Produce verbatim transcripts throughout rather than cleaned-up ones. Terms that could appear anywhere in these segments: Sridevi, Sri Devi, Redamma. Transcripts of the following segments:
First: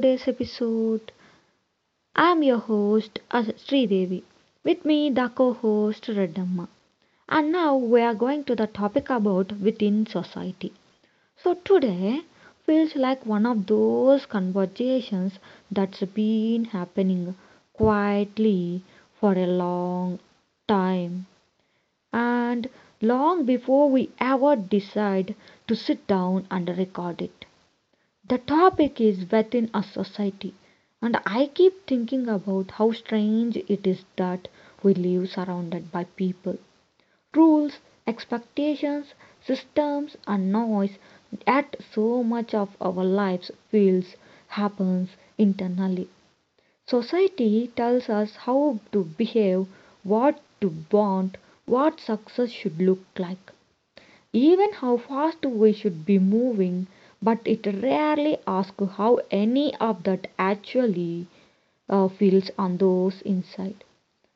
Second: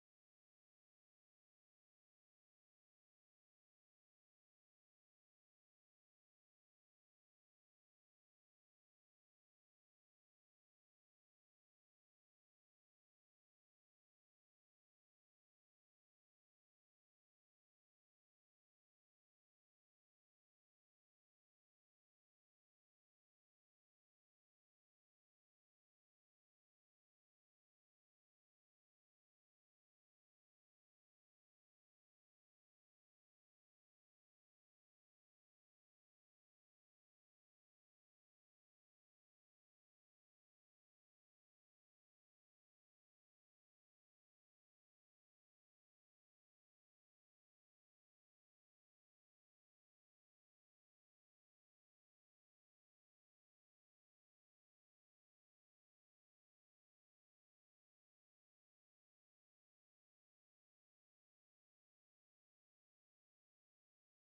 today's episode. I'm your host Sri Devi. With me the co-host Redamma. And now we are going to the topic about within society. So today feels like one of those conversations that's been happening quietly for a long time and long before we ever decide to sit down and record it. The topic is within a society, and I keep thinking about how strange it is that we live surrounded by people, rules, expectations, systems, and noise, yet so much of our lives feels happens internally. Society tells us how to behave, what to want, what success should look like even how fast we should be moving, but it rarely asks how any of that actually uh, feels on those inside.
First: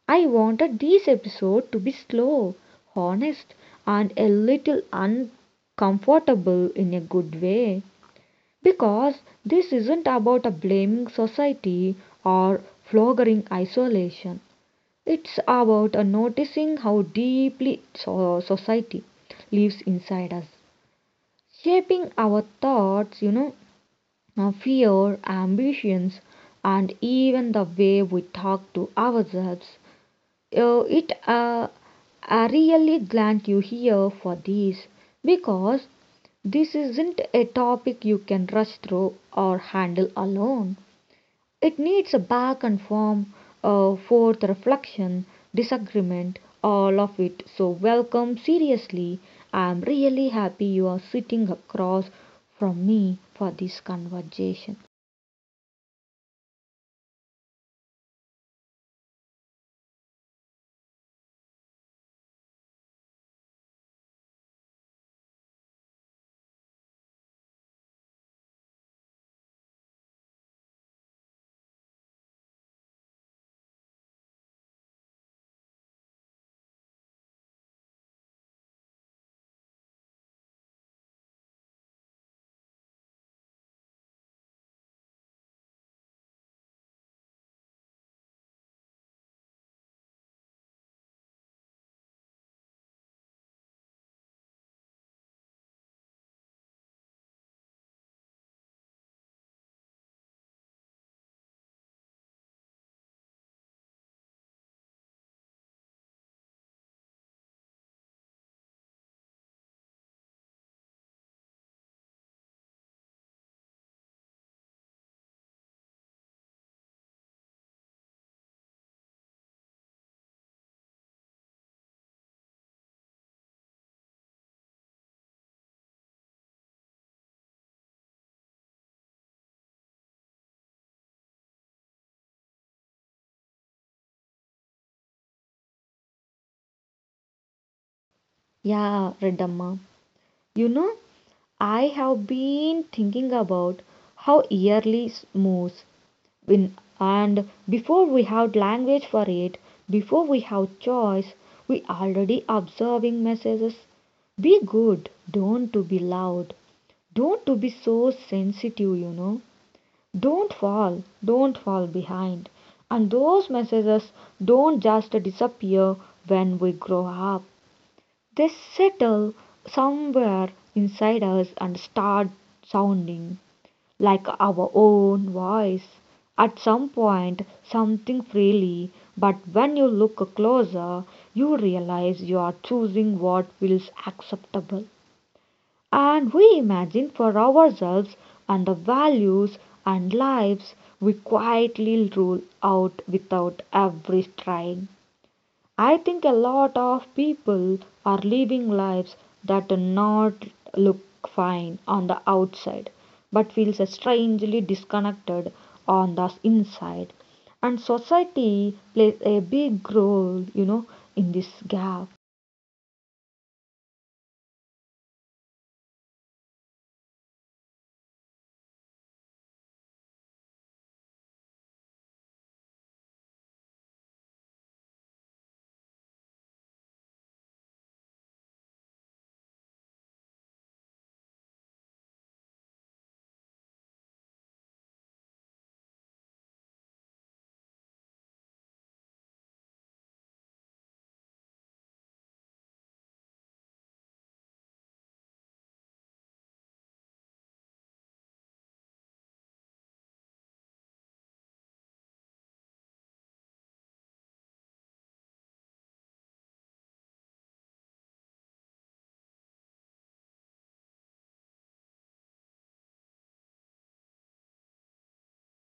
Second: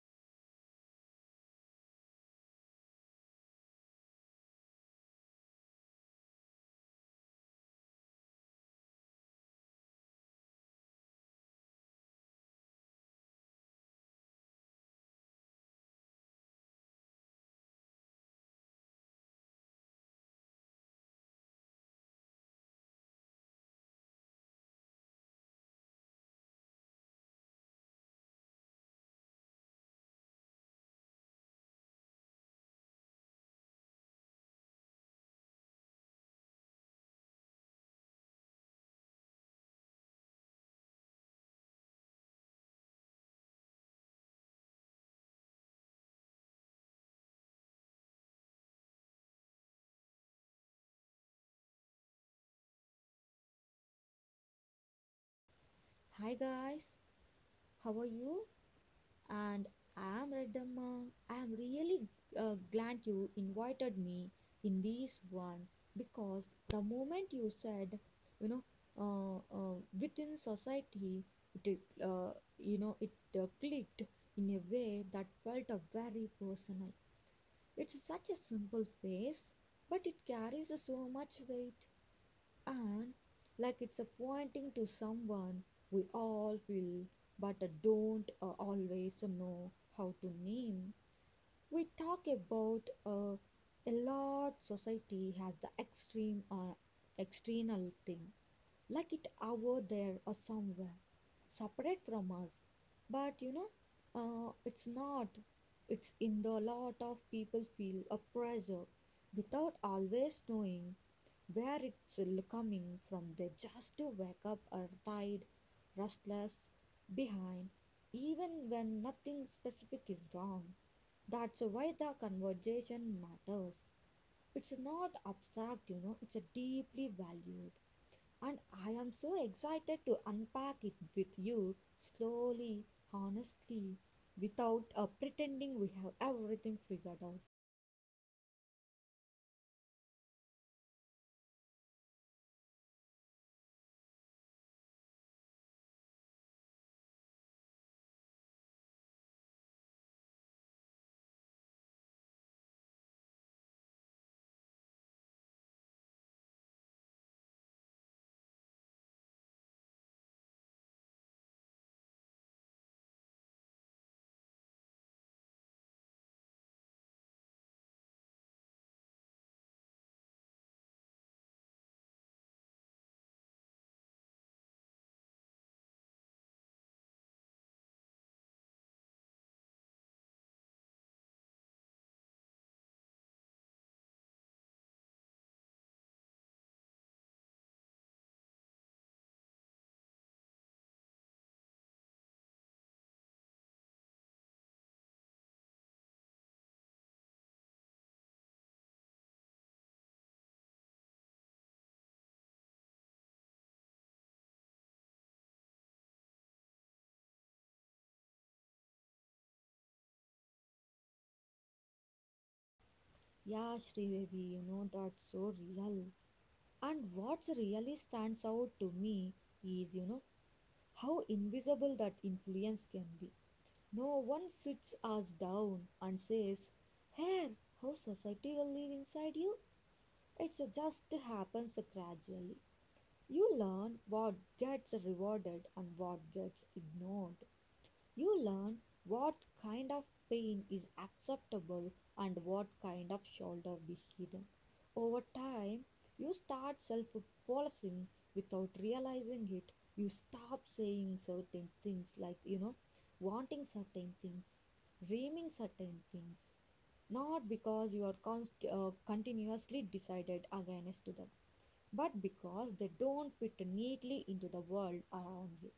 I wanted this episode to be slow, honest, and a little uncomfortable in a good way because this isn't about a blaming society or flogging isolation. It's about a noticing how deeply so- society lives inside us shaping our thoughts, you know, uh, fear, ambitions, and even the way we talk to ourselves. Uh, it uh, I really glad you here for this because this isn't a topic you can rush through or handle alone. It needs a back and form, a forth reflection, disagreement, all of it. So, welcome. Seriously, I'm really happy you are sitting across from me for this conversation. Hi guys, how are you? And I'm Redamma. I'm really uh, glad you invited me in this one because the moment you said, you know, uh, uh, within society, it uh, you know it uh, clicked in a way that felt uh, very personal. It's such a simple phrase, but it carries so much weight. And, like it's a pointing to someone we all feel but uh, don't uh, always know how to name. We talk about uh, a lot society has the extreme or external thing like it over there or somewhere separate from us but you know uh, it's not it's in the lot of people feel a pressure without always knowing where it's coming from. They just wake up or tired, restless, behind even when nothing specific is wrong. That's why the conversation matters. It's not abstract, you know, it's a deeply valued. And I am so excited to unpack it with you slowly, honestly, without uh, pretending we have everything figured out. Yeah, Redamma. You know, I have been thinking about how yearly s- moves in, and before we have language for it, before we have choice, we already observing messages. Be good, don't to be loud, don't to be so sensitive, you know. Don't fall, don't fall behind. And those messages don't just disappear when we grow up. They settle somewhere inside us and start sounding like our own voice at some point, something freely, but when you look closer, you realize you are choosing what feels acceptable. And we imagine for ourselves and the values and lives we quietly rule out without every trying. I think a lot of people are living lives that do not look fine on the outside but feels strangely disconnected on the inside, and society plays a big role, you know, in this gap. Yeah, Sridevi, you know that's so real. And what really stands out to me is, you know, how invisible that influence can be. No one sits us down and says, here, how society will live inside you? It just happens gradually. You learn what gets rewarded and what gets ignored. You learn what kind of pain is acceptable and what kind of should be hidden. Over time, you start self policing without realizing it. You stop saying certain things, like, you know, wanting certain things, dreaming certain things, not because you are const- uh, continuously decided against them, but because they don't fit neatly into the world around you.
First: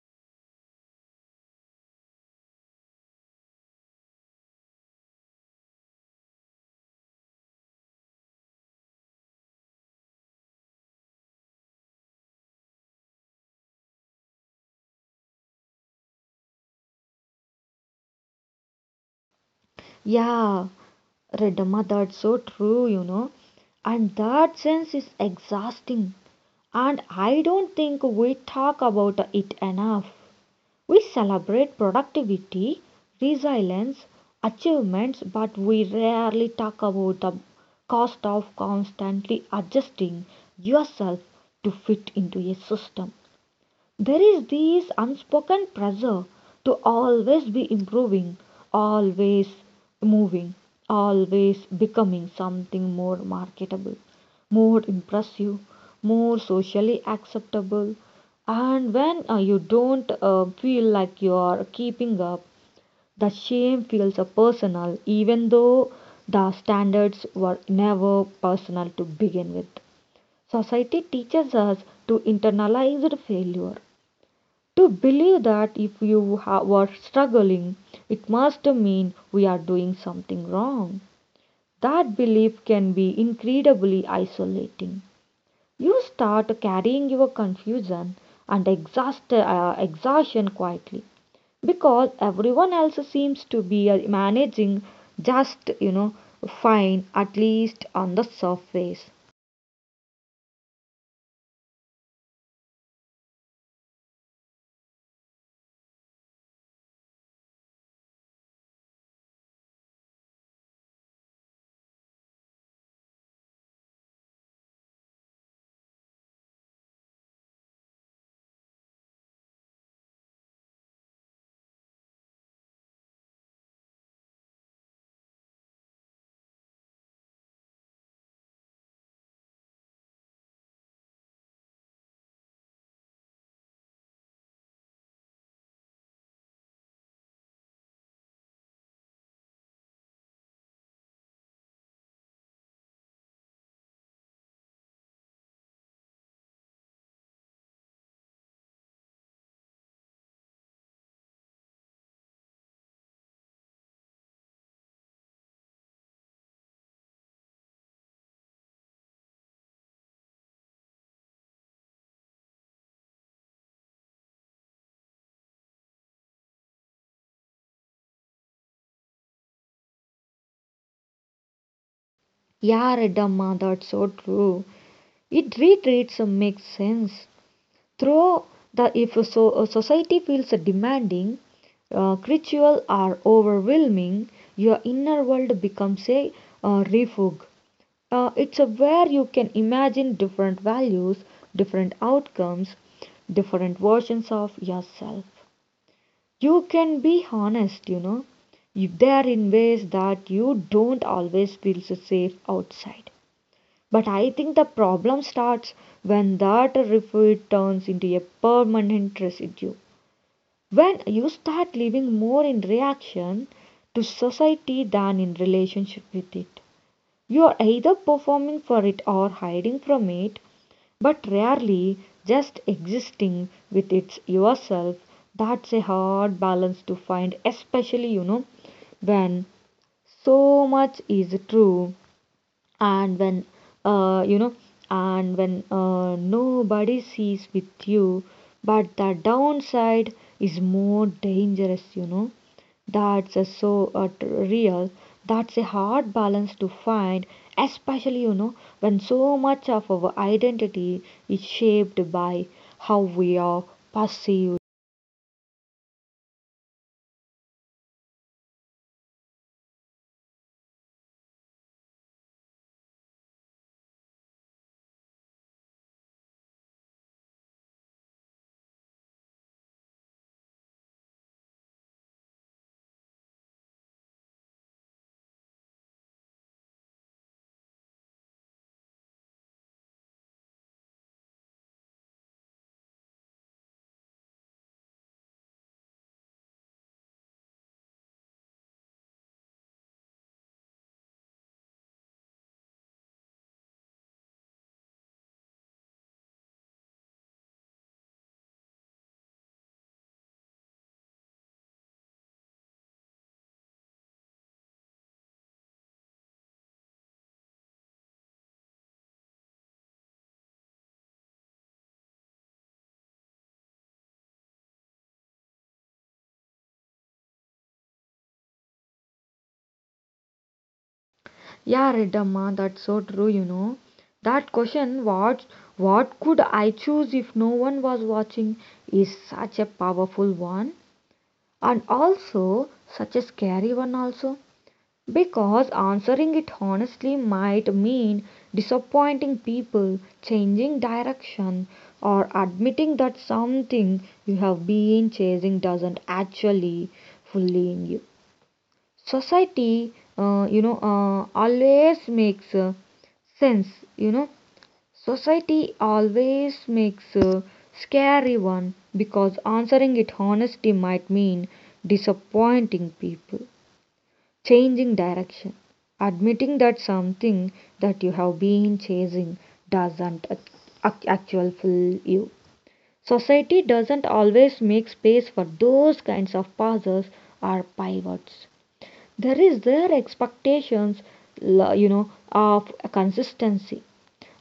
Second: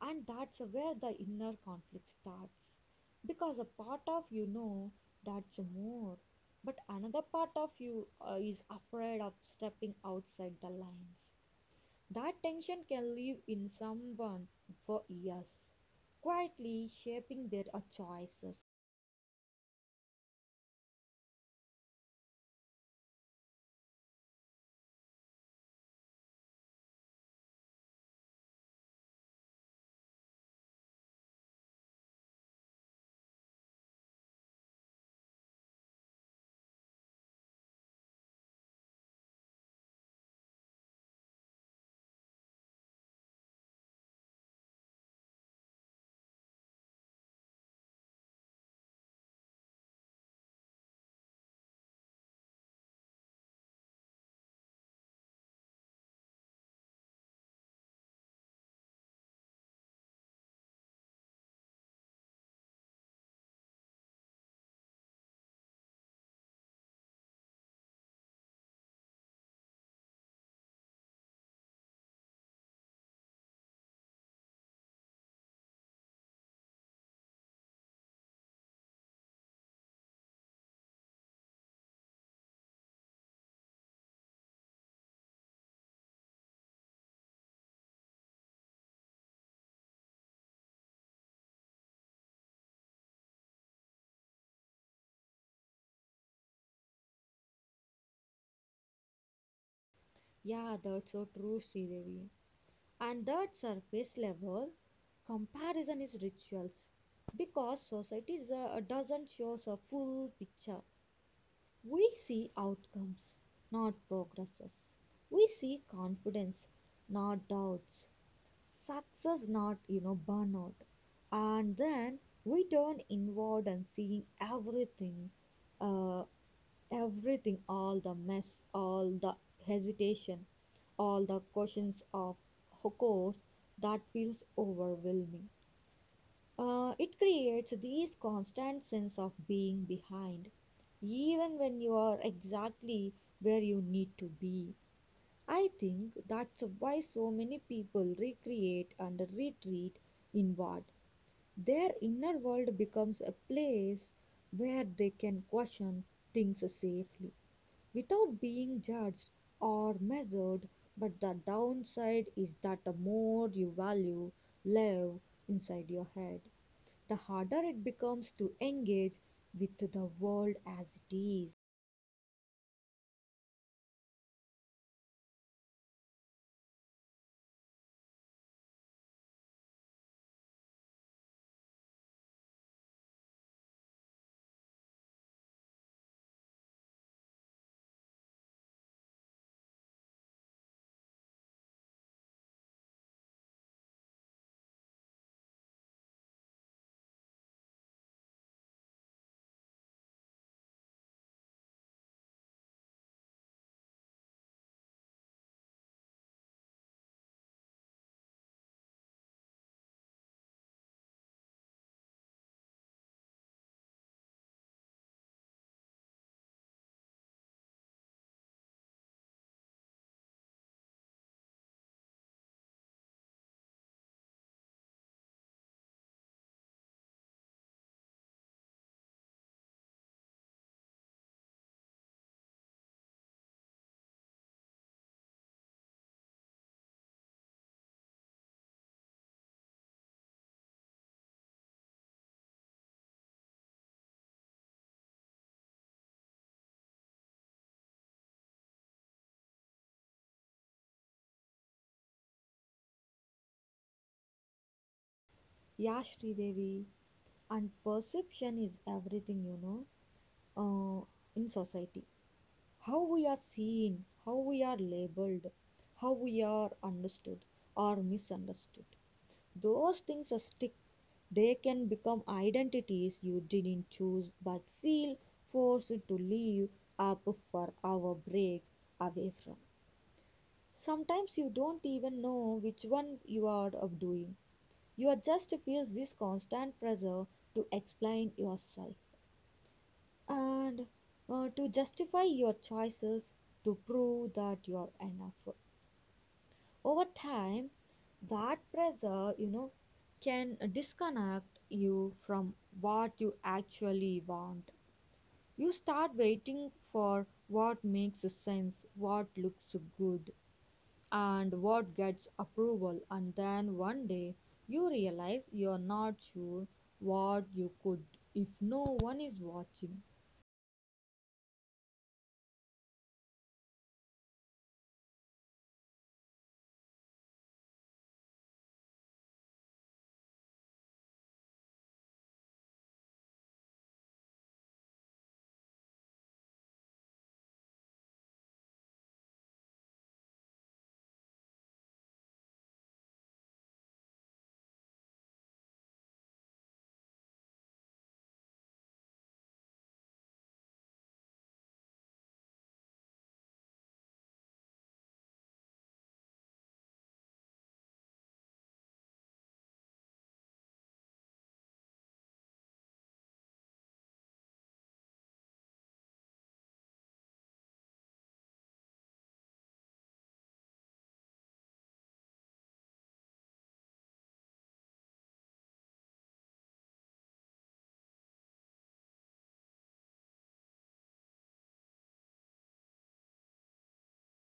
And that's where the inner conflict starts. Because a part of you know that's more, but another part of you uh, is afraid of stepping outside the lines. That tension can live in someone for years, quietly shaping their uh, choices. Yeah, Redama, that's so true, you know, and that sense is exhausting and i don't think we talk about it enough. We celebrate productivity, resilience, achievements, but we rarely talk about the cost of constantly adjusting yourself to fit into a system. There is this unspoken pressure to always be improving, always moving, always becoming something more marketable, more impressive, more socially acceptable. And when uh, you don't uh, feel like you are keeping up, the shame feels uh, personal, even though the standards were never personal to begin with. Society teaches us to internalize the failure to believe that if you ha- were struggling, it must mean we are doing something wrong. That belief can be incredibly isolating. You start carrying your confusion and exhaust- uh, exhaustion quietly because everyone else seems to be uh, managing just, you know, fine, at least on the surface. Yeah, that's so true, Sridevi. And that surface level comparison is rituals because society is, uh, doesn't show us a full picture. We see outcomes, not progresses. We see confidence, not doubts. Success, not you know burnout. And then we turn inward and seeing everything uh, everything all the mess, all the hesitation, all the questions of course that feels overwhelming. Uh, it creates this constant sense of being behind even when you are exactly where you need to be. I think that's why so many people recreate and retreat inward. Their inner world becomes a place where they can question things safely without being judged or measured, but the downside is that the more you value live inside your head, the harder it becomes to engage with the world as it is. Yeah, Redamma, that's so true. It retreats uh, makes sense. Through the if so, a society feels demanding, uh, ritual are overwhelming, your inner world becomes a uh, refuge. Uh, it's a where you can imagine different values, different outcomes, different versions of yourself. You can be honest, you know. You- They are in ways that you don't always feel so safe outside. But I think the problem starts when that refuge turns into a permanent residue. When you start living more in reaction to society than in relationship with it, you are either performing for it or hiding from it, but rarely just existing with it yourself. That's a hard balance to find, especially you know when so much is true and when uh, you know and when uh, nobody sees with you, but the downside is more dangerous, you know, that's a so uh, t- real. That's a hard balance to find, especially you know, when so much of our identity is shaped by how we are perceived. Yeah, Devi, and perception is everything, you know, uh, in society. How we are seen, how we are labeled, how we are understood or misunderstood. Those things are stick. They can become identities you didn't choose but feel forced to leave up for our break away from. Sometimes you don't even know which one you are of doing. You are just feels this constant pressure to explain yourself and uh, to justify your choices, to prove that you are enough. Over time that pressure, you know, can disconnect you from what you actually want. You start waiting for what makes sense, what looks good, and what gets approval, and then one day you realize you're not sure what you could if no one is watching. Yeah, Reddamma, that's so true, you know. That question, what what could I choose if no one was watching, is such a powerful one and also such a scary one also. Because answering it honestly might mean disappointing people, changing direction, or admitting that something you have been chasing doesn't actually fully in you. Society uh, you know uh, always makes uh, sense you know society always makes a scary one because answering it honestly might mean disappointing people, changing direction, admitting that something that you have been chasing doesn't ac- actually fill you. Society doesn't always make space for those kinds of pauses or pivots. There is their expectations, la- you know, of consistency,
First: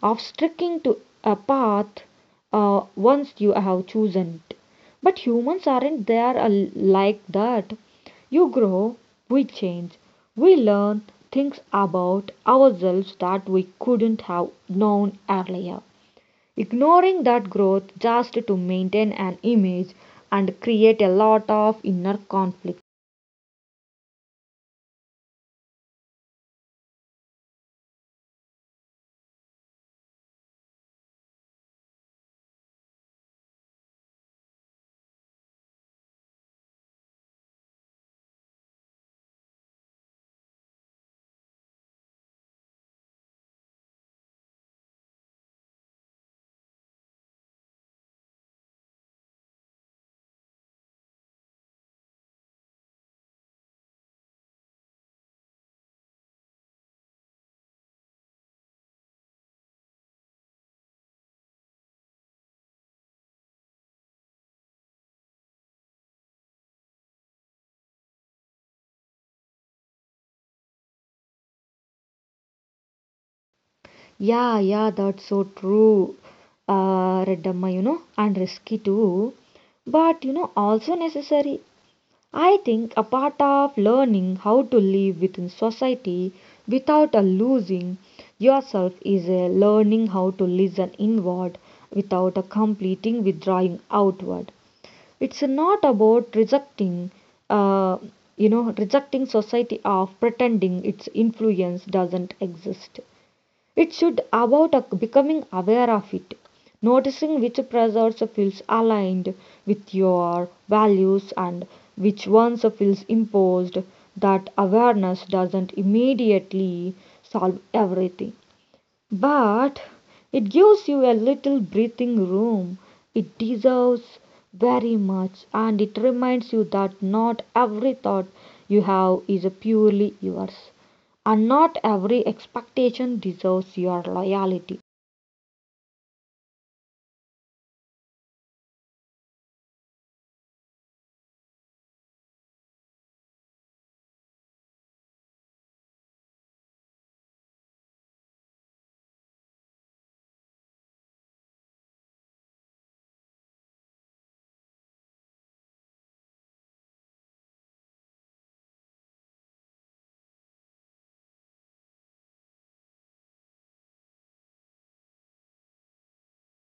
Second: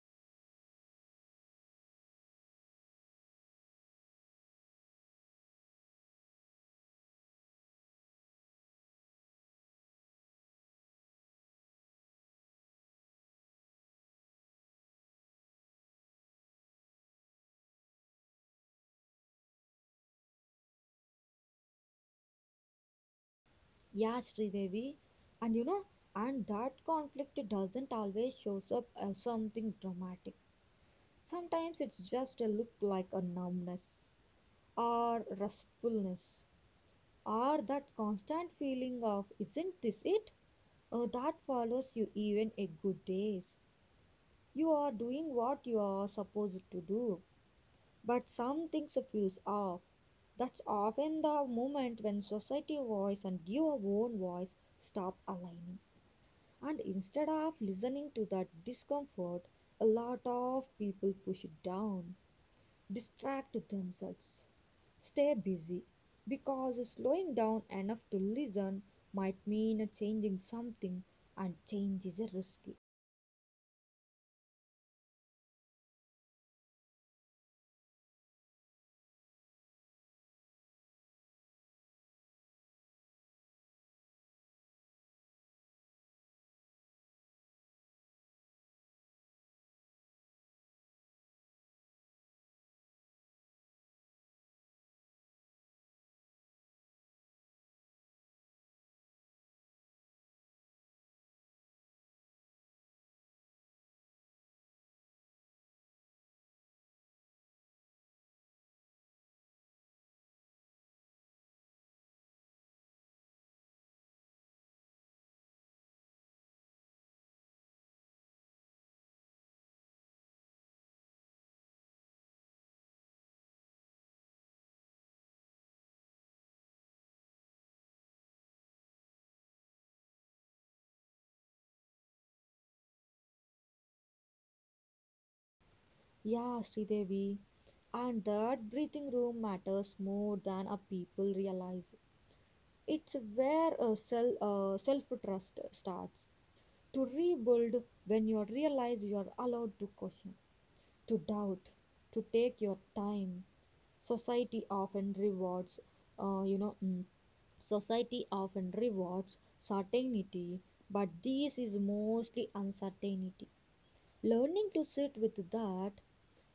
of sticking to a path uh, once you have chosen it. But humans aren't there al- like that. You grow, we change, we learn things about ourselves that we couldn't have known earlier. Ignoring that growth just to maintain an image and create a lot of inner conflict. Yes, Devi, and you know and that conflict doesn't always shows up as something dramatic. Sometimes it's just a look like a numbness, or restfulness, or that constant feeling of isn't this it? Uh, that follows you even a good days. You are doing what you are supposed to do, but something feels off. That's often the moment when society voice and your own voice stop aligning. And instead of listening to that discomfort, a lot of people push it down, distract themselves, stay busy because slowing down enough to listen might mean changing something, and change is risky. Yeah, yeah, that's so true, uh, Redamma, you know, and risky too, but you know, also necessary. I think a part of learning how to live within society without a losing yourself is a learning how to listen inward without a completing withdrawing outward. It's not about rejecting, uh, you know, rejecting society of pretending its influence doesn't exist. It should about a- becoming aware of it, noticing which pressures feels aligned with your values and which ones feels imposed. That awareness doesn't immediately solve everything, but it gives you a little breathing room. It deserves very much, and it reminds you that not every thought you have is purely yours, and not every expectation deserves your loyalty. Yeah, Sridevi, and that breathing room matters more than a people realize. It's where a self uh, self trust starts to rebuild when you realize you are allowed to question, to doubt, to take your time. Society often rewards, uh, you know, mm, Society often rewards certainty, but this is mostly uncertainty. Learning to sit with that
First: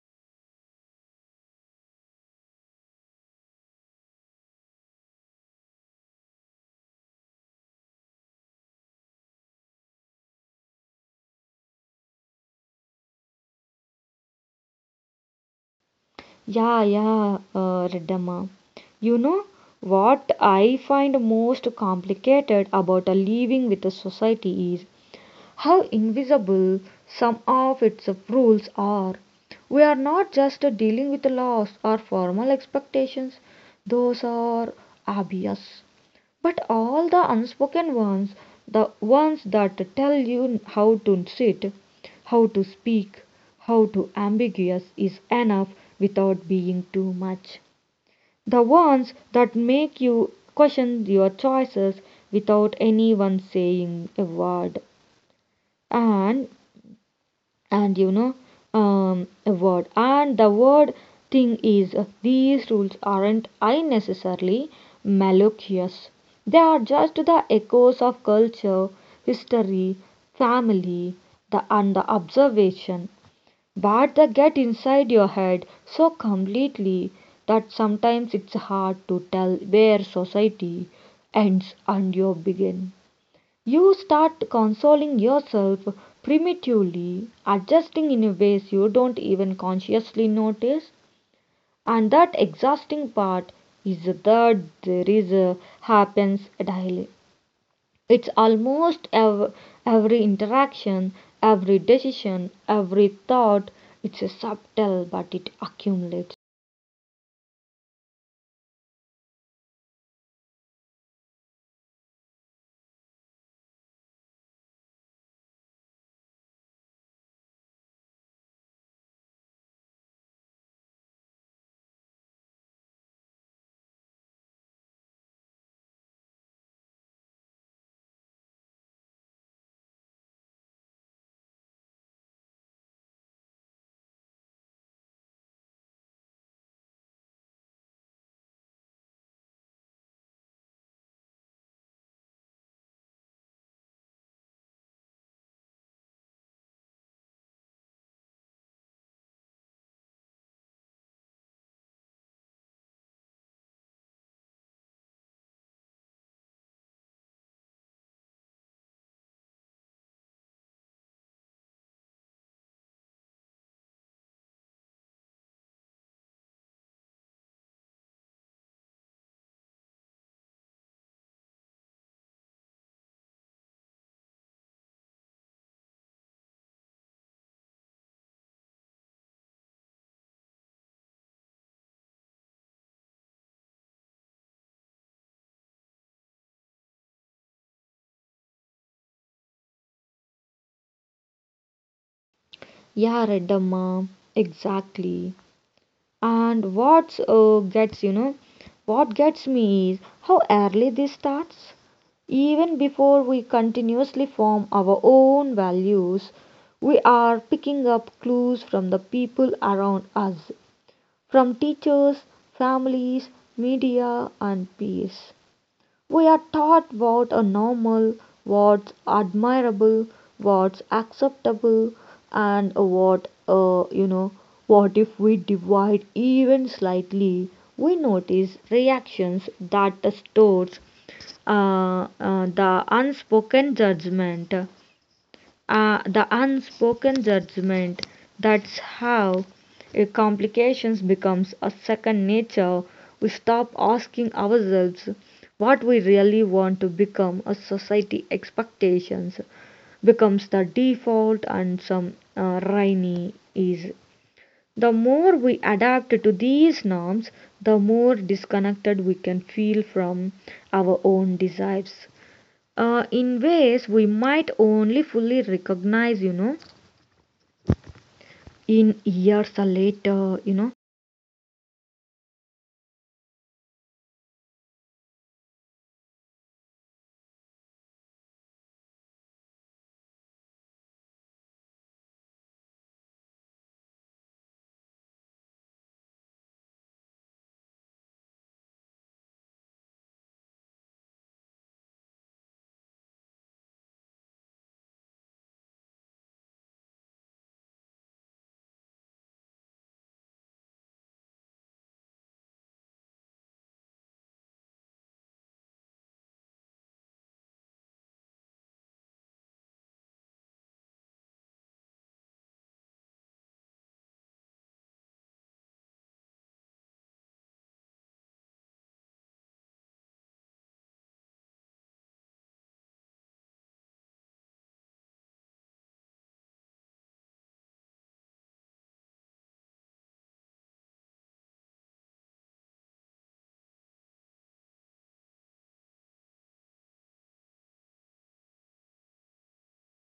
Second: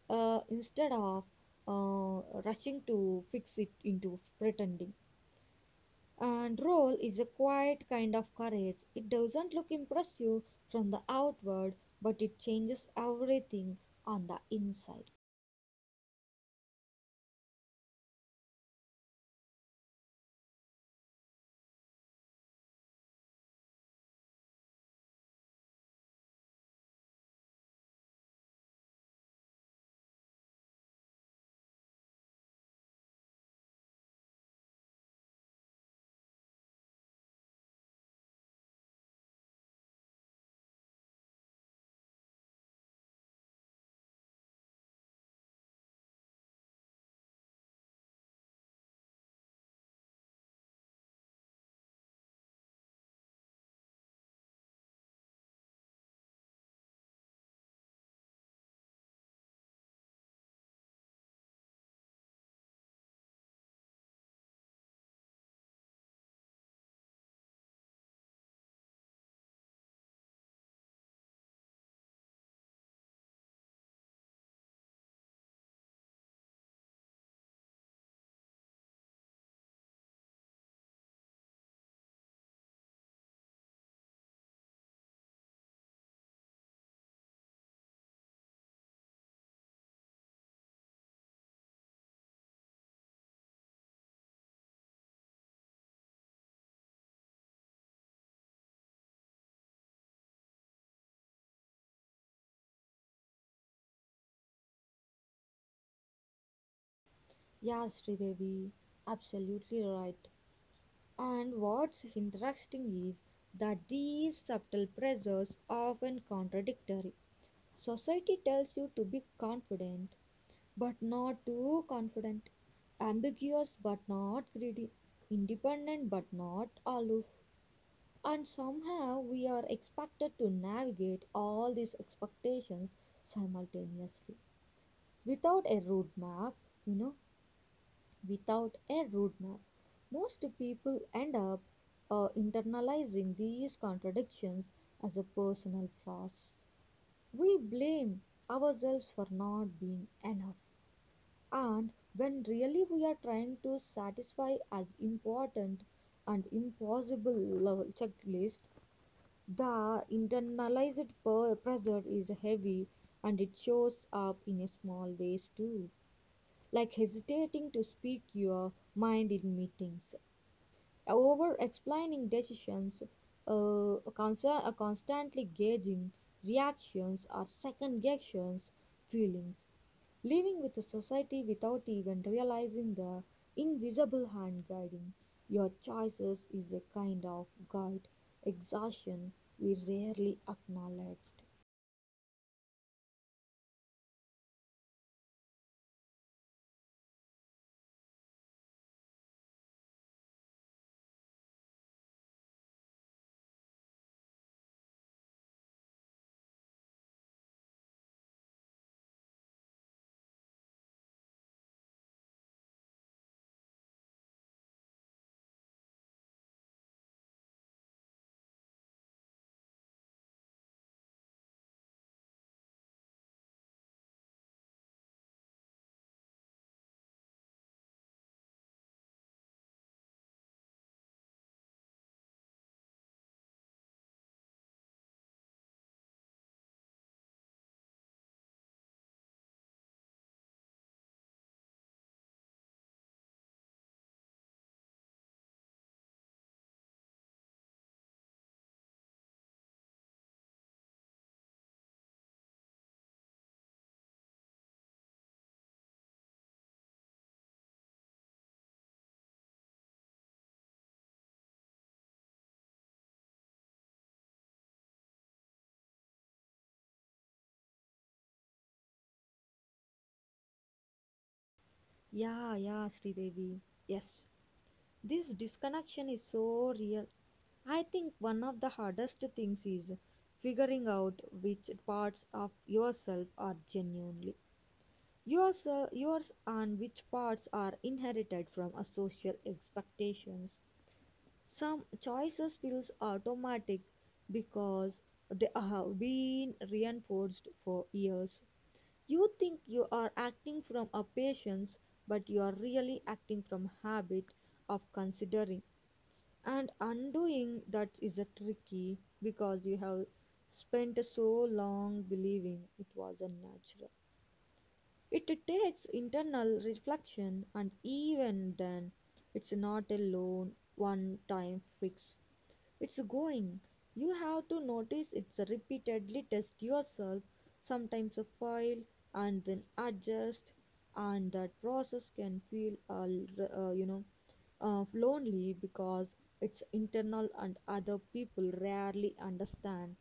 uh, instead of uh, rushing to fix it into pretending. And role is a quiet kind of courage. It doesn't look impressive from the outward, but it changes everything on the inside. Yeah, yeah, uh, Redamma. You know what I find most complicated about a living with a society is how invisible some of its rules are. We are not just dealing with laws or formal expectations, those are obvious, but all the unspoken ones, the ones that tell you how to sit, how to speak, how to ambiguous is enough without being too much. The ones that make you question your choices without anyone saying a word. And and you know um, a word and the word thing is uh, these rules aren't unnecessarily malicious. They are just the echoes of culture, history, family, the and the observation, but they get inside your head so completely that sometimes it's hard to tell where society ends and you begin. You start consoling yourself primitively, adjusting in ways you don't even consciously notice. And that exhausting part is that there is a, happens daily. It's almost ev- every interaction, every decision, every thought. It's a subtle, but it accumulates. Yeah, Sridevi, absolutely right. And what's interesting is that these subtle pressures are often contradictory. Society tells you to be confident, but not too confident, ambiguous, but not greedy, independent, but not aloof. And somehow we are expected to navigate all these expectations simultaneously without a roadmap, you know. Without a roadmap. Most people end up uh, internalizing these contradictions as a personal flaws. We blame ourselves for not being enough, and when really we are trying to satisfy as important and impossible level checklist, the internalized per- pressure is heavy and it shows up in a small ways too, like hesitating to speak your mind in meetings, over explaining decisions, uh, consa- uh, constantly gauging reactions or second guessions feelings, living with a society without even realizing the invisible hand guiding your choices is a kind of guide exhaustion we rarely acknowledged. Yeah, Redamma, exactly. And what uh, gets you know, what gets me is how early this starts. Even before we continuously form our own values, we are picking up clues from the people around us, from teachers, families, media, and peers. We are taught what are normal, what's admirable, what's acceptable, and what, uh, you know, what if we divide even slightly, we notice reactions that stores uh, uh, the unspoken judgment. Uh, the unspoken judgment that's how uh, complications becomes a second nature. We stop asking ourselves what we really want to become a society expectations becomes the default and some uh, rainy is the more we adapt to these norms, the more disconnected we can feel from our own desires uh, in ways we might only fully recognize, you know, in years later, you know. Yeah, yeah, Sridevi. Yes, this disconnection is so real. I think one of the hardest things is figuring out which parts of yourself are genuinely yours, uh, yours and which parts are inherited from a social expectations. Some choices feels automatic because they have been reinforced for years. You think you are acting from a patience, but you are really acting from habit of considering, and undoing that is a tricky because you have spent so long believing it was unnatural. It takes internal reflection, and even then, it's not a lone one time fix. It's going. You have to notice it repeatedly, test yourself, sometimes a file, and then adjust. And that process can feel, uh, uh, you know, uh, lonely because it's internal and other people rarely understand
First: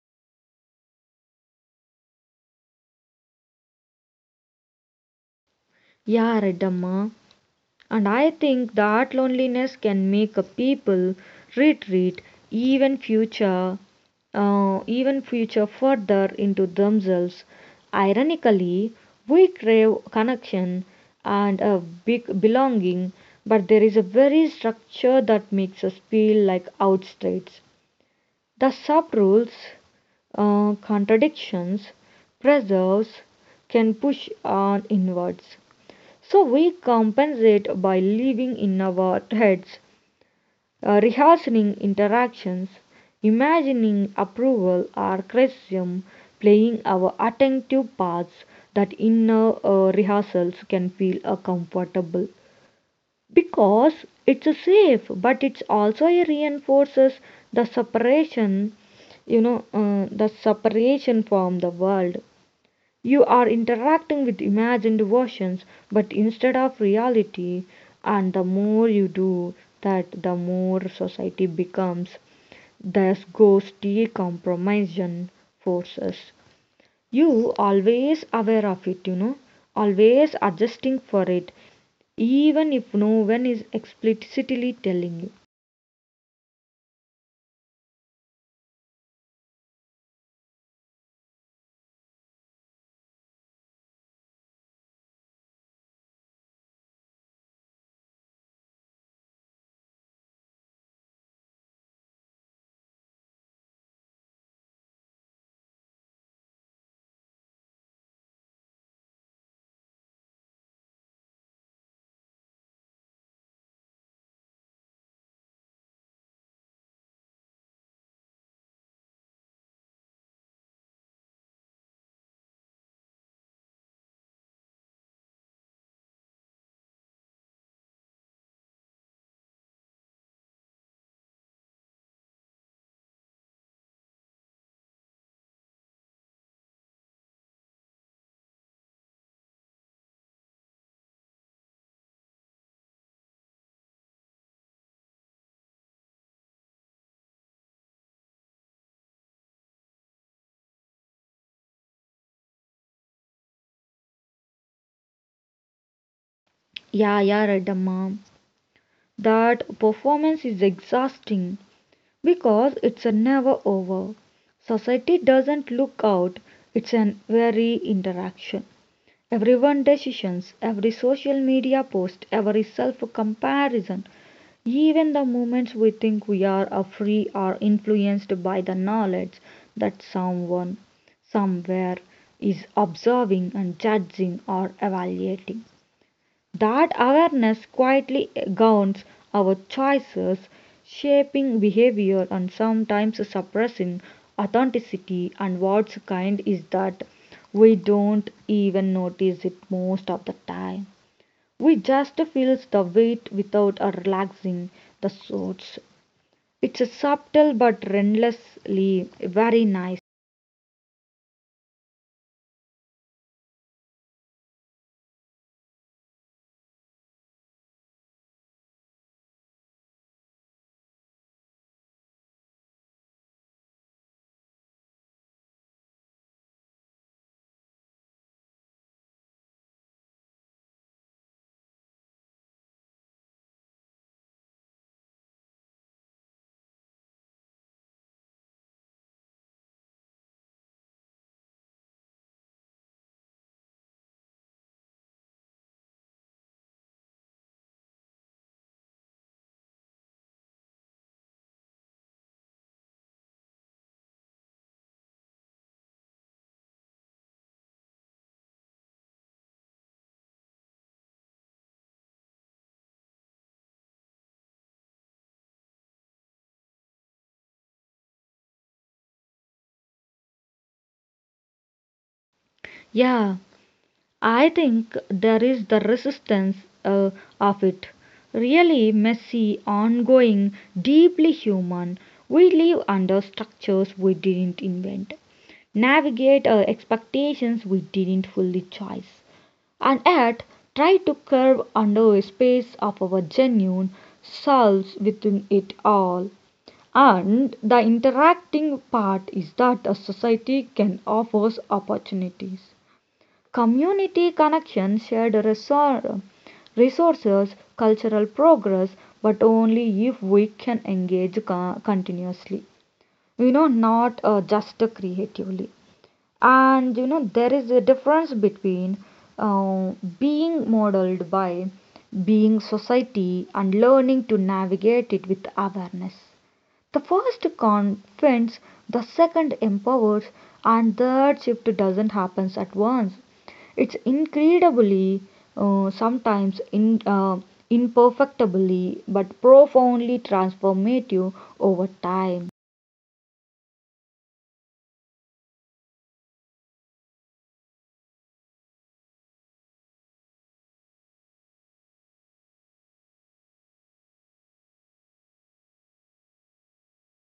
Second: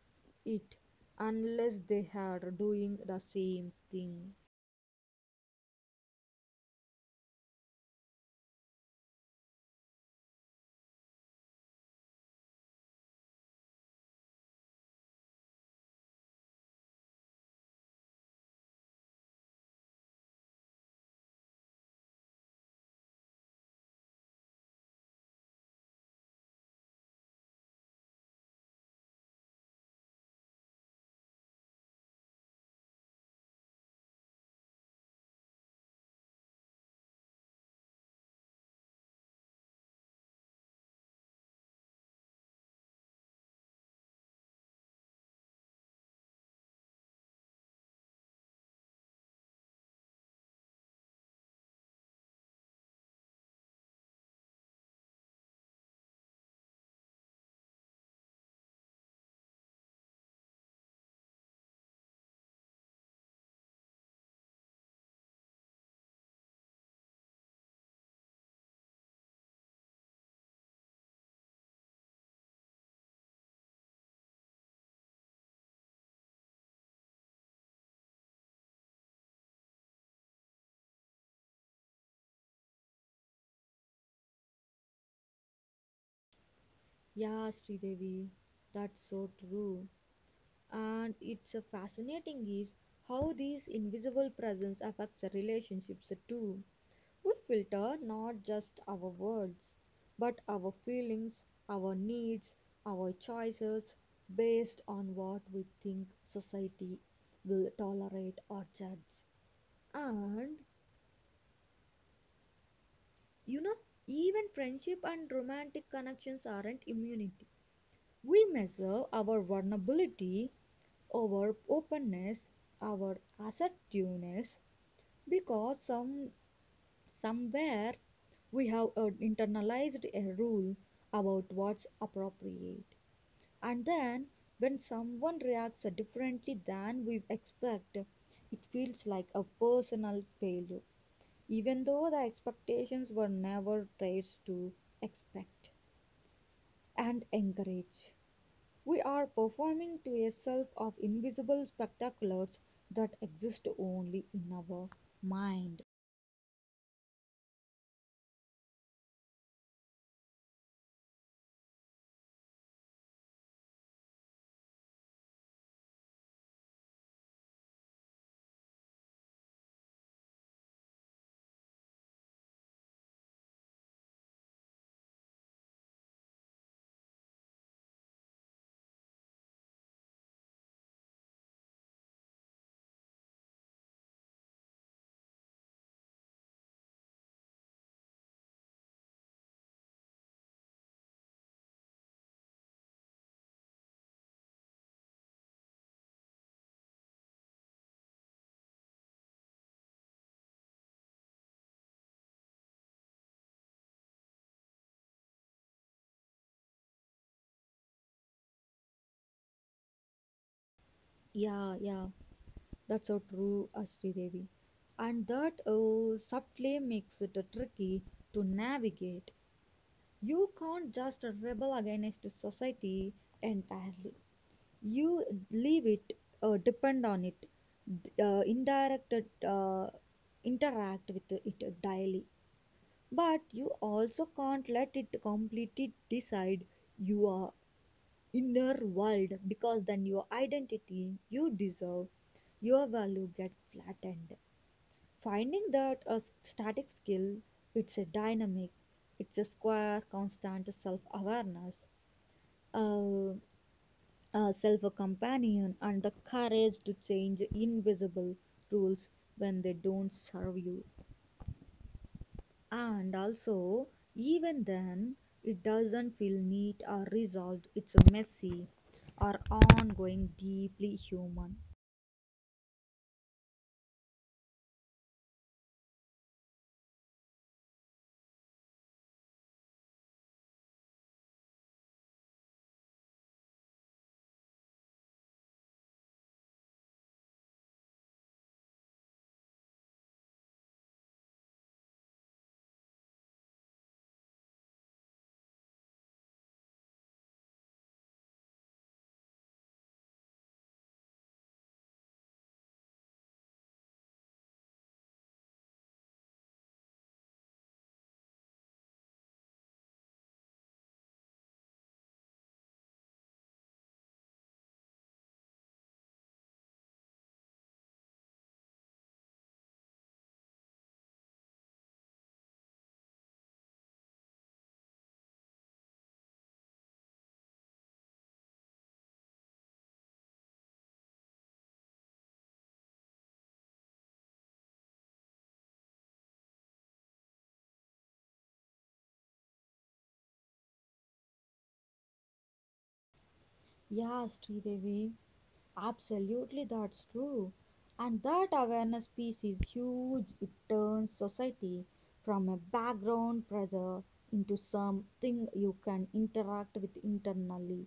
it unless they are doing the same thing. Yeah, Redamma. And I think that loneliness can make a people retreat even future uh, even future further into themselves. Ironically, we crave connection and a big belonging, but there is a very structure that makes us feel like outsiders. The subrules, uh, contradictions, preserves can push on inwards. So we compensate by living in our heads, uh, rehearsing interactions, imagining approval or criticism, playing our attentive parts. That inner uh, rehearsals can feel uh, comfortable because it's a safe, but it's also a reinforces the separation, you know, uh, the separation from the world. You are interacting with imagined versions but instead of reality, and the more you do that, the more society becomes this ghosty compromise forces you always aware of it, you know, always adjusting for it even if no one is explicitly telling you. Yeah, Sridevi, that's so true. And it's a fascinating is how these invisible presence affects the relationships too. We filter not just our words but our feelings, our needs, our choices based on what we think society will tolerate or judge. And you know, even friendship and romantic connections aren't immunity. We measure our vulnerability, our openness, our assertiveness, because some somewhere we have uh, internalized a rule about what's appropriate. And then when someone reacts differently than we expect, it feels like a personal failure, even though the expectations were never raised to expect and encourage. We are performing to a self of invisible spectaculars that exist only in our mind. Yeah, yeah, right Amma. That performance is exhausting because it's a never over. Society doesn't look out. It's an very interaction, everyone decisions, every social media post, every self comparison. Even the moments we think we are uh, free are influenced by the knowledge that someone somewhere is observing and judging or evaluating. That awareness quietly governs our choices, shaping behavior and sometimes suppressing authenticity. And what's kind is that we don't even notice it most of the time. We just feels the weight without uh, relaxing the source. It's a subtle but relentlessly very nice. Yeah, yeah, that's so true, Ashri Devi. And that uh, subtly makes it tricky to navigate. You can't just rebel against society entirely. You leave it, uh, depend on it, d- uh, indirect, uh, interact with it daily. But you also can't let it completely decide your inner world because then your identity you deserve, your value get flattened. Finding that a s- static skill, it's a dynamic, it's a square, constant self awareness, uh, a self companion, and the courage to change invisible rules when they don't serve you. And also, even then, it doesn't feel neat or resolved, it's messy or ongoing, deeply human. Yeah, I think there is the resistance uh, of it. Really messy, ongoing, deeply human. We live under structures we didn't invent, navigate uh, expectations we didn't fully choose, and yet try to curve under a space of our genuine selves within it all. And the interacting part is that a society can offer opportunities. Community connection, shared resor- resources, cultural progress, but only if we can engage co- continuously. You know, not uh, just creatively, and you know there is a difference between uh, being modeled by being society and learning to navigate it with awareness. The first confronts, the second empowers, and the third shift doesn't happen at once. It's incredibly uh, sometimes in uh, imperfectly but profoundly transformative over time. Yes, Devi, absolutely that's true. And that awareness piece is huge. It turns society from a background pressure into something you can interact with internally.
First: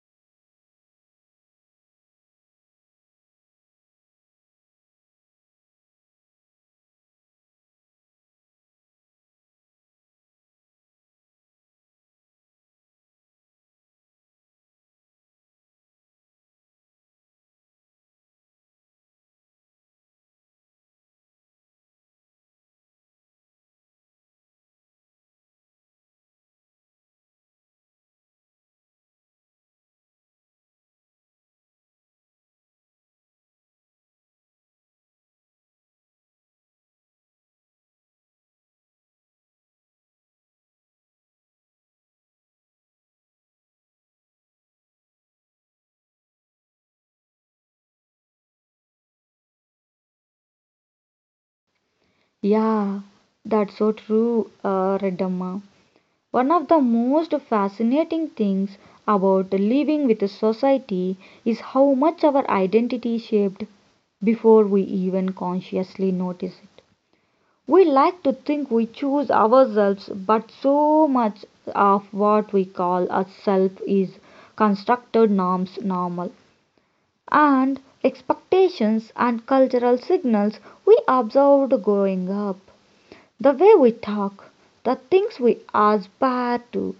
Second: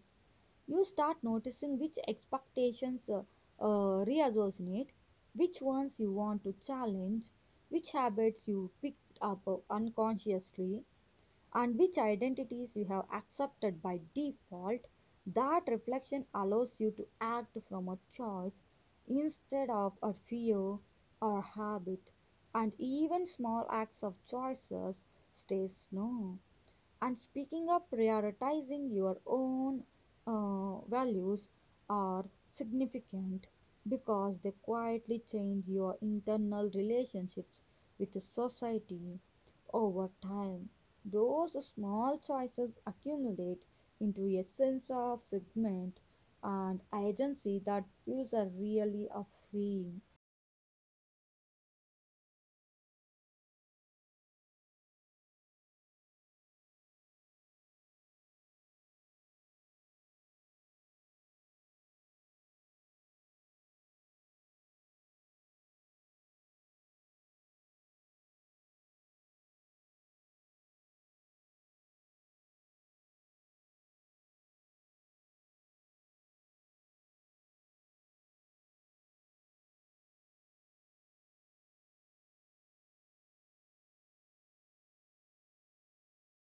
You start noticing which expectations uh, uh, reassociate, which ones you want to challenge, which habits you picked up uh, unconsciously, and which identities you have accepted by default. That reflection allows you to act from a choice instead of a fear or habit, and even small acts of choices stay slow and speaking of prioritizing your own uh, values are significant because they quietly change your internal relationships with the society over time. Those small choices accumulate into a sense of segment and agency that feels are really a freeing. Yeah, that's so true, uh, Redamma. One of the most fascinating things about living with a society is how much our identity is shaped before we even consciously notice it. We like to think we choose ourselves, but so much of what we call a self is constructed norms, normal, and expectations and cultural signals we observed growing up. The way we talk, the things we aspire to,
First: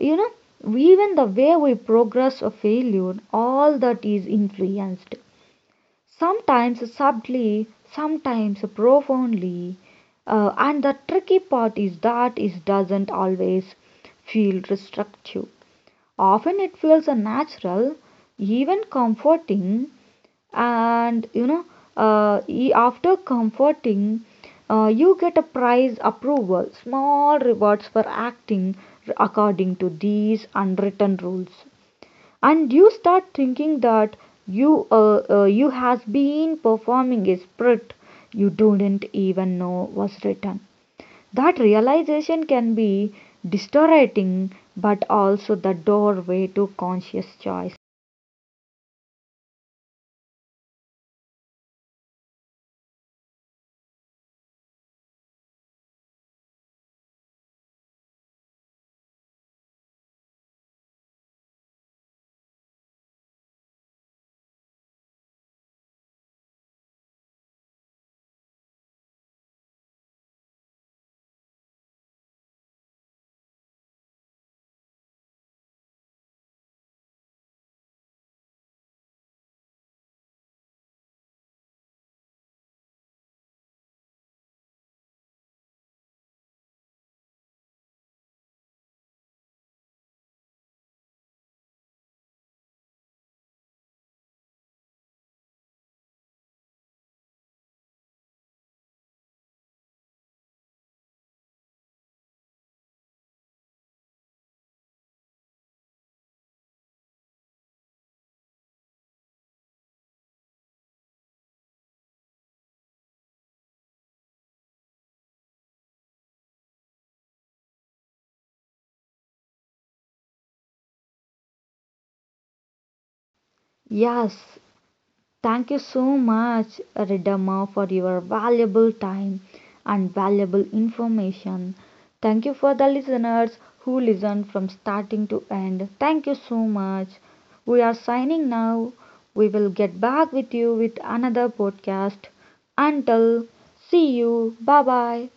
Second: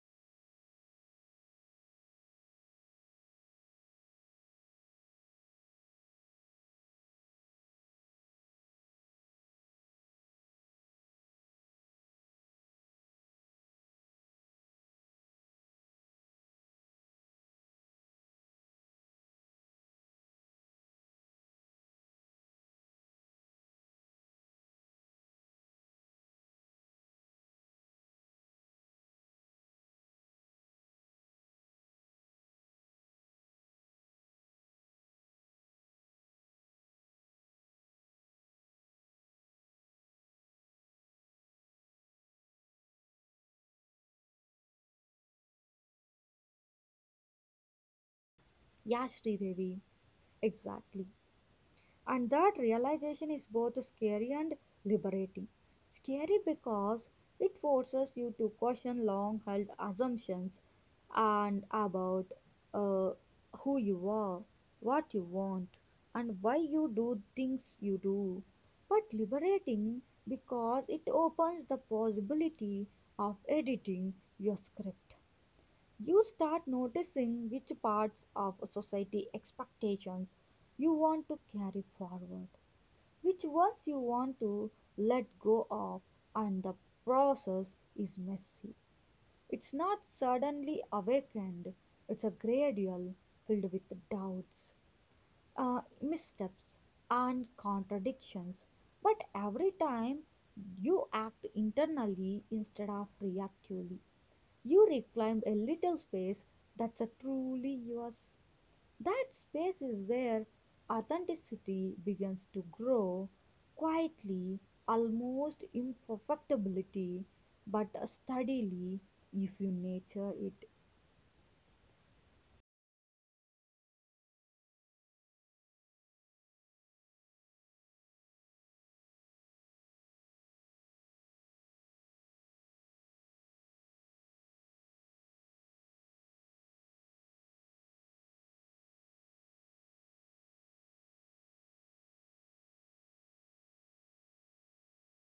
you know, even the way we progress or failure all that is influenced sometimes subtly, sometimes profoundly. Uh, and the tricky part is that it doesn't always feel restrictive. Often it feels natural, even comforting, and you know uh, e- after comforting uh, you get a prize approval, small rewards for acting according to these unwritten rules, and you start thinking that you uh, uh, you has been performing a script you didn't even know was written. That realization can be distorting but also the doorway to conscious choice. Yes, Devi, exactly. And that realization is both scary and liberating. Scary because it forces you to question long held assumptions and about uh, who you are, what you want, and why you do things you do. But liberating because it opens the possibility of editing your script. You start noticing which parts of society expectations you want to carry forward, which ones you want to let go of, and the process is messy. It's not suddenly awakened, it's a gradual filled with doubts, uh, missteps, and contradictions. But every time you act internally instead of reactively, you reclaim a little space that's a truly yours. That space is where authenticity begins to grow quietly, almost imperfectibility, but steadily if you nurture it. Yes. Thank you so much, Redamma, for your valuable time and valuable information. Thank you for the listeners who listened from starting to end. Thank you so much. We are signing now. We will get back with you with another podcast. Until see you. Bye bye.